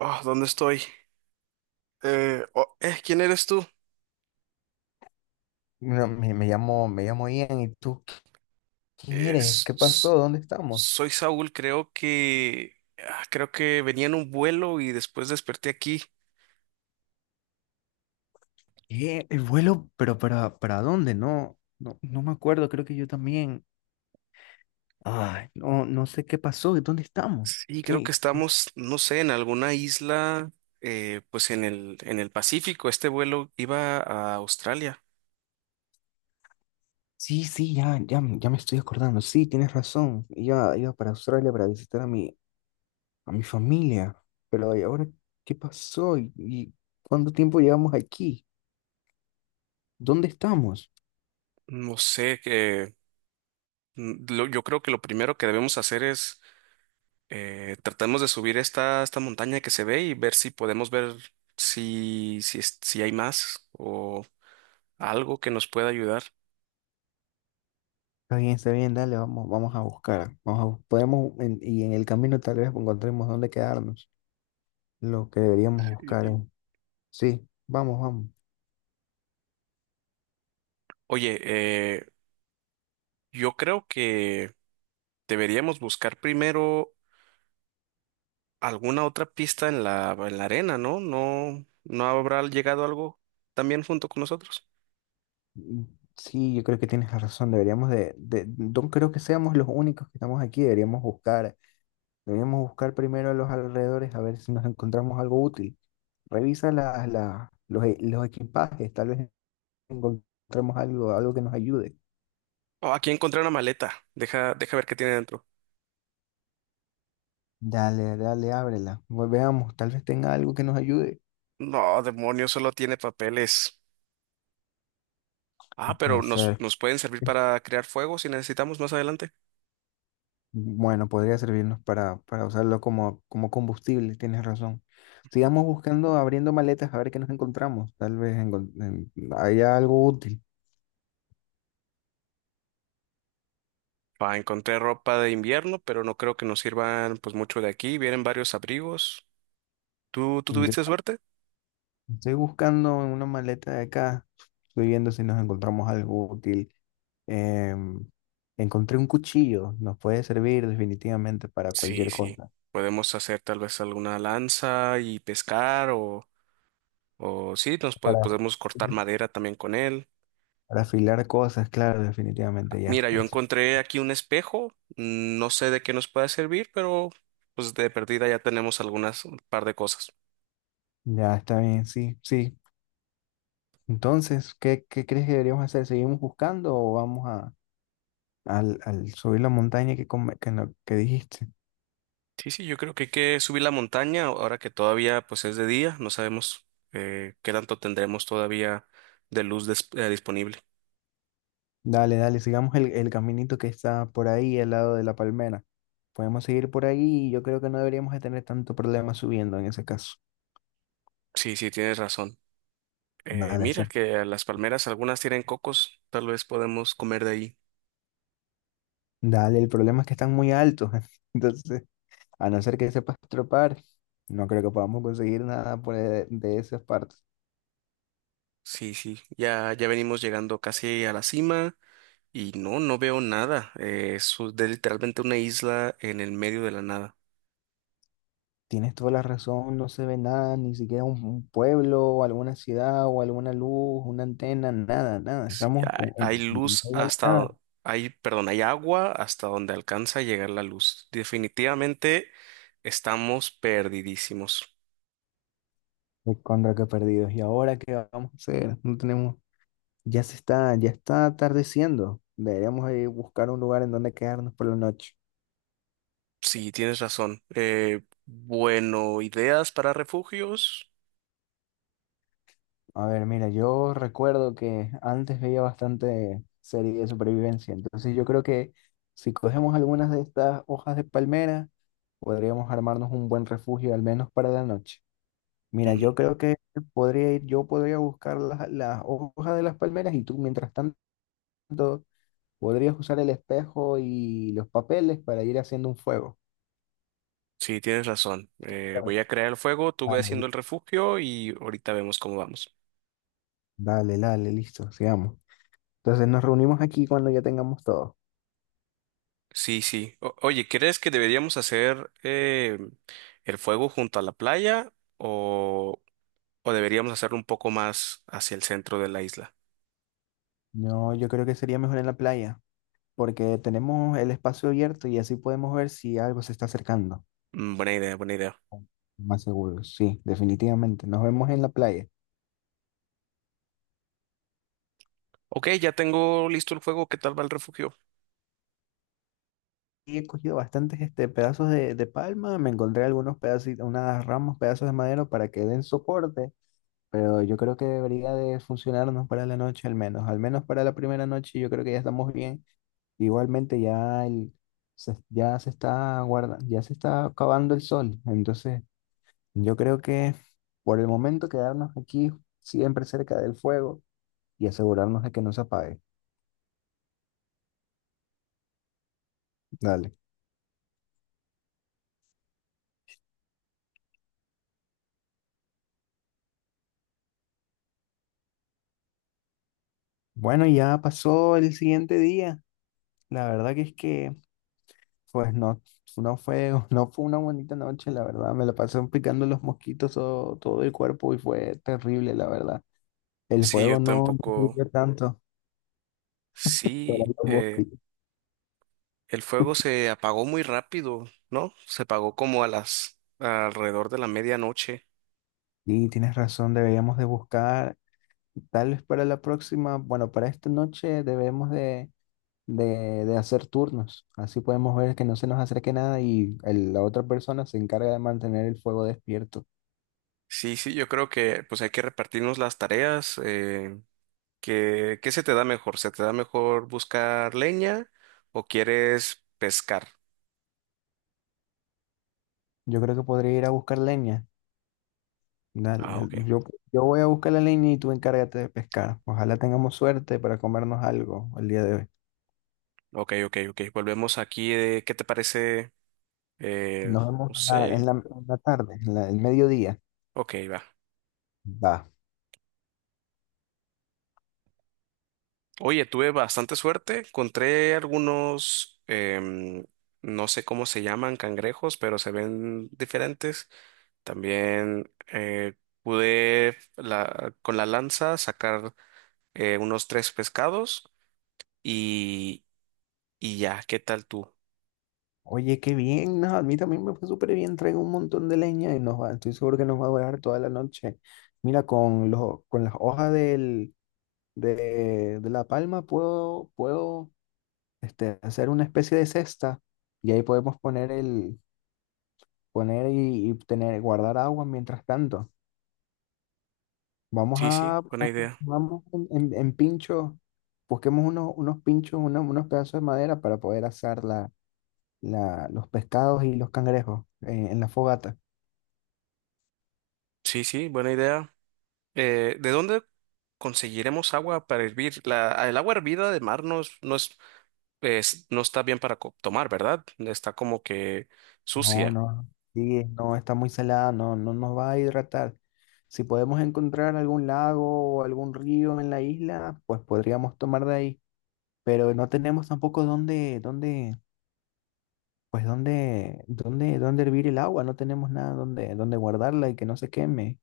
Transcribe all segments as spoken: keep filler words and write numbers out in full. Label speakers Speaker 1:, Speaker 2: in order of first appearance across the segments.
Speaker 1: Oh, ¿dónde estoy? Eh, oh, eh, ¿quién eres tú?
Speaker 2: No, Me, me llamo, me llamo Ian, ¿y tú quién
Speaker 1: Eh,
Speaker 2: eres?
Speaker 1: s-
Speaker 2: ¿Qué
Speaker 1: s-
Speaker 2: pasó? ¿Dónde estamos?
Speaker 1: Soy Saúl, creo que ah, creo que venía en un vuelo y después desperté aquí.
Speaker 2: Eh, el vuelo, pero para, ¿para dónde? No, no, no me acuerdo, creo que yo también. Ay, no, no sé qué pasó, ¿dónde estamos?
Speaker 1: Sí, creo que
Speaker 2: ¿Qué?
Speaker 1: estamos, no sé, en alguna isla, eh, pues en el en el Pacífico. Este vuelo iba a Australia.
Speaker 2: Sí, sí, ya, ya, me- ya me estoy acordando. Sí, tienes razón. Iba, iba para Australia para visitar a mi, a mi familia. Pero ¿y ahora qué pasó? ¿Y, y cuánto tiempo llevamos aquí? ¿Dónde estamos?
Speaker 1: No sé, que mm, lo- yo creo que lo primero que debemos hacer es eh, tratemos de subir esta esta montaña que se ve y ver si podemos ver si si es- si hay más o algo que nos pueda ayudar.
Speaker 2: Está bien, está bien, dale, vamos, vamos a buscar. Vamos a, bus- podemos, en- y en el camino tal vez encontremos dónde quedarnos. Lo que deberíamos
Speaker 1: Y-
Speaker 2: buscar es-
Speaker 1: y-
Speaker 2: Sí, vamos, vamos.
Speaker 1: Oye, eh, yo creo que deberíamos buscar primero alguna otra pista en la, en la arena, ¿no? No, no habrá llegado algo también junto con nosotros.
Speaker 2: Mm, sí, yo creo que tienes la razón. Deberíamos de, de, no creo que seamos los únicos que estamos aquí. Deberíamos buscar, deberíamos buscar primero a los alrededores a ver si nos encontramos algo útil. Revisa las las- los, e- los equipajes, tal vez encontremos algo, algo que nos ayude.
Speaker 1: Oh, aquí encontré una maleta. Deja, deja ver qué tiene dentro.
Speaker 2: Dale, dale, ábrela. Ve- Veamos, tal vez tenga algo que nos ayude.
Speaker 1: No, demonio, solo tiene papeles.
Speaker 2: No
Speaker 1: Ah,
Speaker 2: puede
Speaker 1: pero nos,
Speaker 2: ser.
Speaker 1: nos pueden servir para crear fuego si necesitamos más adelante.
Speaker 2: Bueno, podría servirnos para, para usarlo como, como combustible, tienes razón. Sigamos buscando, abriendo maletas a ver qué nos encontramos. Tal vez encon- en- haya algo útil.
Speaker 1: Ah, encontré ropa de invierno, pero no creo que nos sirvan pues mucho de aquí. Vienen varios abrigos. ¿Tú, tú
Speaker 2: Yo
Speaker 1: tuviste suerte?
Speaker 2: estoy buscando en una maleta de acá, estoy viendo si nos encontramos algo útil. Em, Encontré un cuchillo, nos puede servir definitivamente para
Speaker 1: Sí,
Speaker 2: cualquier
Speaker 1: sí.
Speaker 2: cosa.
Speaker 1: Podemos hacer tal vez alguna lanza y pescar o, o sí, nos puede-
Speaker 2: Para,
Speaker 1: podemos cortar madera también con él.
Speaker 2: para afilar cosas, claro, definitivamente ya.
Speaker 1: Mira, yo encontré aquí un espejo. No sé de qué nos pueda servir, pero pues de perdida ya tenemos algunas un par de cosas.
Speaker 2: Ya está bien, sí, sí. Entonces, ¿qué, qué crees que deberíamos hacer? ¿Seguimos buscando o vamos a, al, al subir la montaña que, come- que, no- que dijiste?
Speaker 1: Sí, sí, yo creo que hay que subir la montaña ahora que todavía pues es de día. No sabemos eh, qué tanto tendremos todavía de luz dis- eh, disponible.
Speaker 2: Dale, dale, sigamos el, el caminito que está por ahí al lado de la palmera. Podemos seguir por ahí y yo creo que no deberíamos de tener tanto problema subiendo en ese caso.
Speaker 1: Sí, sí, tienes razón. Eh,
Speaker 2: Dale, está-
Speaker 1: mira que las palmeras algunas tienen cocos. Tal vez podemos comer de ahí.
Speaker 2: Dale, el problema es que están muy altos. Entonces, a no ser que sepas tropar, no creo que podamos conseguir nada por, e- de esas partes.
Speaker 1: Sí, sí, ya, ya venimos llegando casi a la cima y no, no veo nada. Eh, es u- de Literalmente una isla en el medio de la nada.
Speaker 2: Tienes toda la razón, no se ve nada, ni siquiera un, un pueblo o alguna ciudad o alguna luz, una antena, nada, nada.
Speaker 1: Sí,
Speaker 2: Estamos
Speaker 1: hay,
Speaker 2: con, en-
Speaker 1: hay
Speaker 2: en
Speaker 1: luz
Speaker 2: medio de la
Speaker 1: hasta,
Speaker 2: nada,
Speaker 1: do- hay, perdón, hay agua hasta donde alcanza a llegar la luz. Definitivamente estamos perdidísimos.
Speaker 2: pues, contra que perdidos. ¿Y ahora qué vamos a hacer? No tenemos, ya se está, ya está atardeciendo. Deberíamos ir a buscar un lugar en donde quedarnos por la noche.
Speaker 1: Sí, tienes razón. Eh, bueno, ideas para refugios.
Speaker 2: A ver, mira, yo recuerdo que antes veía bastante serie de supervivencia, entonces yo creo que si cogemos algunas de estas hojas de palmera, podríamos armarnos un buen refugio, al menos para la noche. Mira, yo
Speaker 1: Mm.
Speaker 2: creo que podría ir, yo podría buscar las, las hojas de las palmeras y tú, mientras tanto, podrías usar el espejo y los papeles para ir haciendo un fuego.
Speaker 1: Sí, tienes razón. Eh, voy a crear el fuego, tú ve
Speaker 2: Dale,
Speaker 1: haciendo el refugio y ahorita vemos cómo vamos.
Speaker 2: dale, dale, listo, sigamos. Entonces nos reunimos aquí cuando ya tengamos todo.
Speaker 1: Sí, sí. O- oye, ¿crees que deberíamos hacer eh, el fuego junto a la playa o, o deberíamos hacerlo un poco más hacia el centro de la isla?
Speaker 2: No, yo creo que sería mejor en la playa, porque tenemos el espacio abierto y así podemos ver si algo se está acercando.
Speaker 1: Mm, buena idea, buena idea.
Speaker 2: Más seguro, sí, definitivamente. Nos vemos en la playa.
Speaker 1: Ok, ya tengo listo el fuego. ¿Qué tal va el refugio?
Speaker 2: Y he cogido bastantes este, pedazos de, de palma, me encontré algunos pedacitos, unas ramas, pedazos de madera para que den soporte, pero yo creo que debería de funcionarnos para la noche al menos, al menos para la primera noche yo creo que ya estamos bien. Igualmente ya, el, se, ya se está guarda, ya se está acabando el sol, entonces yo creo que por el momento quedarnos aquí siempre cerca del fuego y asegurarnos de que no se apague. Dale. Bueno, ya pasó el siguiente día. La verdad que es que pues no, no fue, no fue una bonita noche, la verdad. Me la pasé picando los mosquitos todo, todo el cuerpo y fue terrible, la verdad. El
Speaker 1: Sí, yo
Speaker 2: fuego no, no
Speaker 1: tampoco.
Speaker 2: sirvió tanto
Speaker 1: Sí,
Speaker 2: para los
Speaker 1: eh,
Speaker 2: mosquitos.
Speaker 1: el fuego se apagó muy rápido, ¿no? Se apagó como a las alrededor de la medianoche.
Speaker 2: Y tienes razón, deberíamos de buscar, tal vez para la próxima, bueno, para esta noche debemos de, de, de hacer turnos. Así podemos ver que no se nos acerque nada y el- la otra persona se encarga de mantener el fuego despierto.
Speaker 1: Sí, sí, yo creo que pues hay que repartirnos las tareas. eh, ¿Qué, qué se te da mejor? ¿Se te da mejor buscar leña o quieres pescar?
Speaker 2: Yo creo que podría ir a buscar leña. Dale,
Speaker 1: Ah, ok.
Speaker 2: yo, yo voy a buscar la leña y tú encárgate de pescar. Ojalá tengamos suerte para comernos algo el día de hoy.
Speaker 1: Ok, ok, ok. Volvemos aquí de qué te parece, eh,
Speaker 2: Nos vemos
Speaker 1: no
Speaker 2: en la,
Speaker 1: sé.
Speaker 2: en la- en la tarde, en la- el mediodía.
Speaker 1: Ok, va.
Speaker 2: Va.
Speaker 1: Oye, tuve bastante suerte. Encontré algunos, em, no sé cómo se llaman, cangrejos, pero se ven diferentes. También eh, pude la- con la lanza sacar eh, unos tres pescados y, y ya, ¿qué tal tú?
Speaker 2: Oye, qué bien, no, a mí también me fue súper bien. Traigo un montón de leña y nos va, estoy seguro que nos va a durar toda la noche. Mira, con, los con las hojas del, de, de la palma puedo, puedo este, hacer una especie de cesta y ahí podemos poner, el, poner y, y tener, guardar agua mientras tanto. Vamos
Speaker 1: Sí,
Speaker 2: a,
Speaker 1: sí,
Speaker 2: a-
Speaker 1: buena idea.
Speaker 2: vamos en, en- en pinchos, busquemos unos, unos pinchos, unos, unos pedazos de madera para poder asar la, la- los pescados y los cangrejos eh, en la fogata.
Speaker 1: Sí, sí, buena idea. Eh, ¿de dónde conseguiremos agua para hervir? La, el agua hervida de mar no es, no es, es- no está bien para co- tomar, ¿verdad? Está como que
Speaker 2: No,
Speaker 1: sucia.
Speaker 2: no, sí, no, está muy salada, no, no nos va a hidratar. Si podemos encontrar algún lago o algún río en la isla, pues podríamos tomar de ahí, pero no tenemos tampoco dónde, dónde, pues dónde, dónde, dónde hervir el agua, no tenemos nada donde, donde guardarla y que no se queme.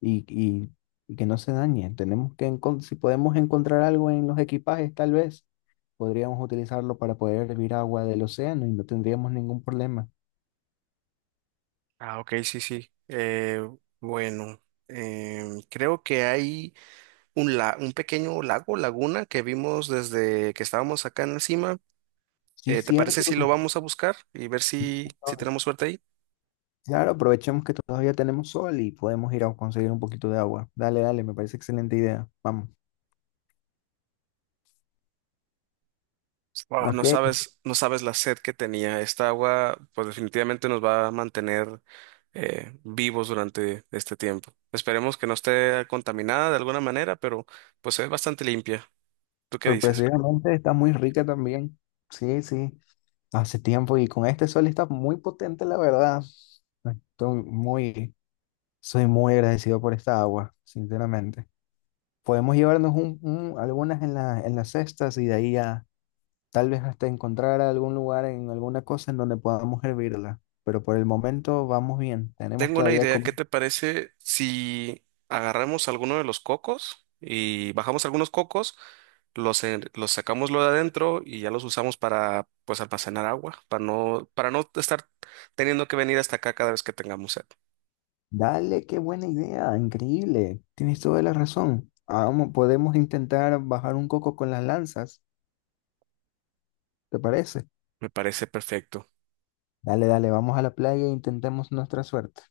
Speaker 2: y, y- y que no se dañe. Tenemos que, encon- si podemos encontrar algo en los equipajes, tal vez podríamos utilizarlo para poder hervir agua del océano y no tendríamos ningún problema.
Speaker 1: Ah, ok, sí, sí. Eh, bueno, em, creo que hay un, la- un pequeño lago, laguna, que vimos desde que estábamos acá en encima.
Speaker 2: Sí,
Speaker 1: Eh, ¿te parece
Speaker 2: cierto.
Speaker 1: si lo vamos a buscar y ver si, si tenemos suerte ahí?
Speaker 2: Claro, aprovechemos que todavía tenemos sol y podemos ir a conseguir un poquito de agua. Dale, dale, me parece excelente idea. Vamos.
Speaker 1: Wow, no
Speaker 2: Ok,
Speaker 1: sabes, no sabes la sed que tenía. Esta agua, pues definitivamente nos va a mantener eh, vivos durante este tiempo. Esperemos que no esté contaminada de alguna manera, pero pues es bastante limpia. ¿Tú qué dices?
Speaker 2: sorpresivamente está muy rica también. Sí, sí, hace tiempo y con este sol está muy potente, la verdad. Estoy muy, soy muy agradecido por esta agua, sinceramente. Podemos llevarnos un- un- algunas en la- en las cestas y de ahí a tal vez hasta encontrar algún lugar en alguna cosa en donde podamos hervirla. Pero por el momento vamos bien. Tenemos
Speaker 1: Tengo una
Speaker 2: todavía
Speaker 1: idea.
Speaker 2: como...
Speaker 1: ¿Qué te parece si agarramos alguno de los cocos y bajamos algunos cocos, los, en- los sacamos lo de adentro y ya los usamos para pues almacenar agua, para no, para no estar teniendo que venir hasta acá cada vez que tengamos sed?
Speaker 2: Dale, qué buena idea, increíble. Tienes toda la razón. Vamos, podemos intentar bajar un coco con las lanzas, ¿te parece?
Speaker 1: Me parece perfecto.
Speaker 2: Dale, dale, vamos a la playa e intentemos nuestra suerte.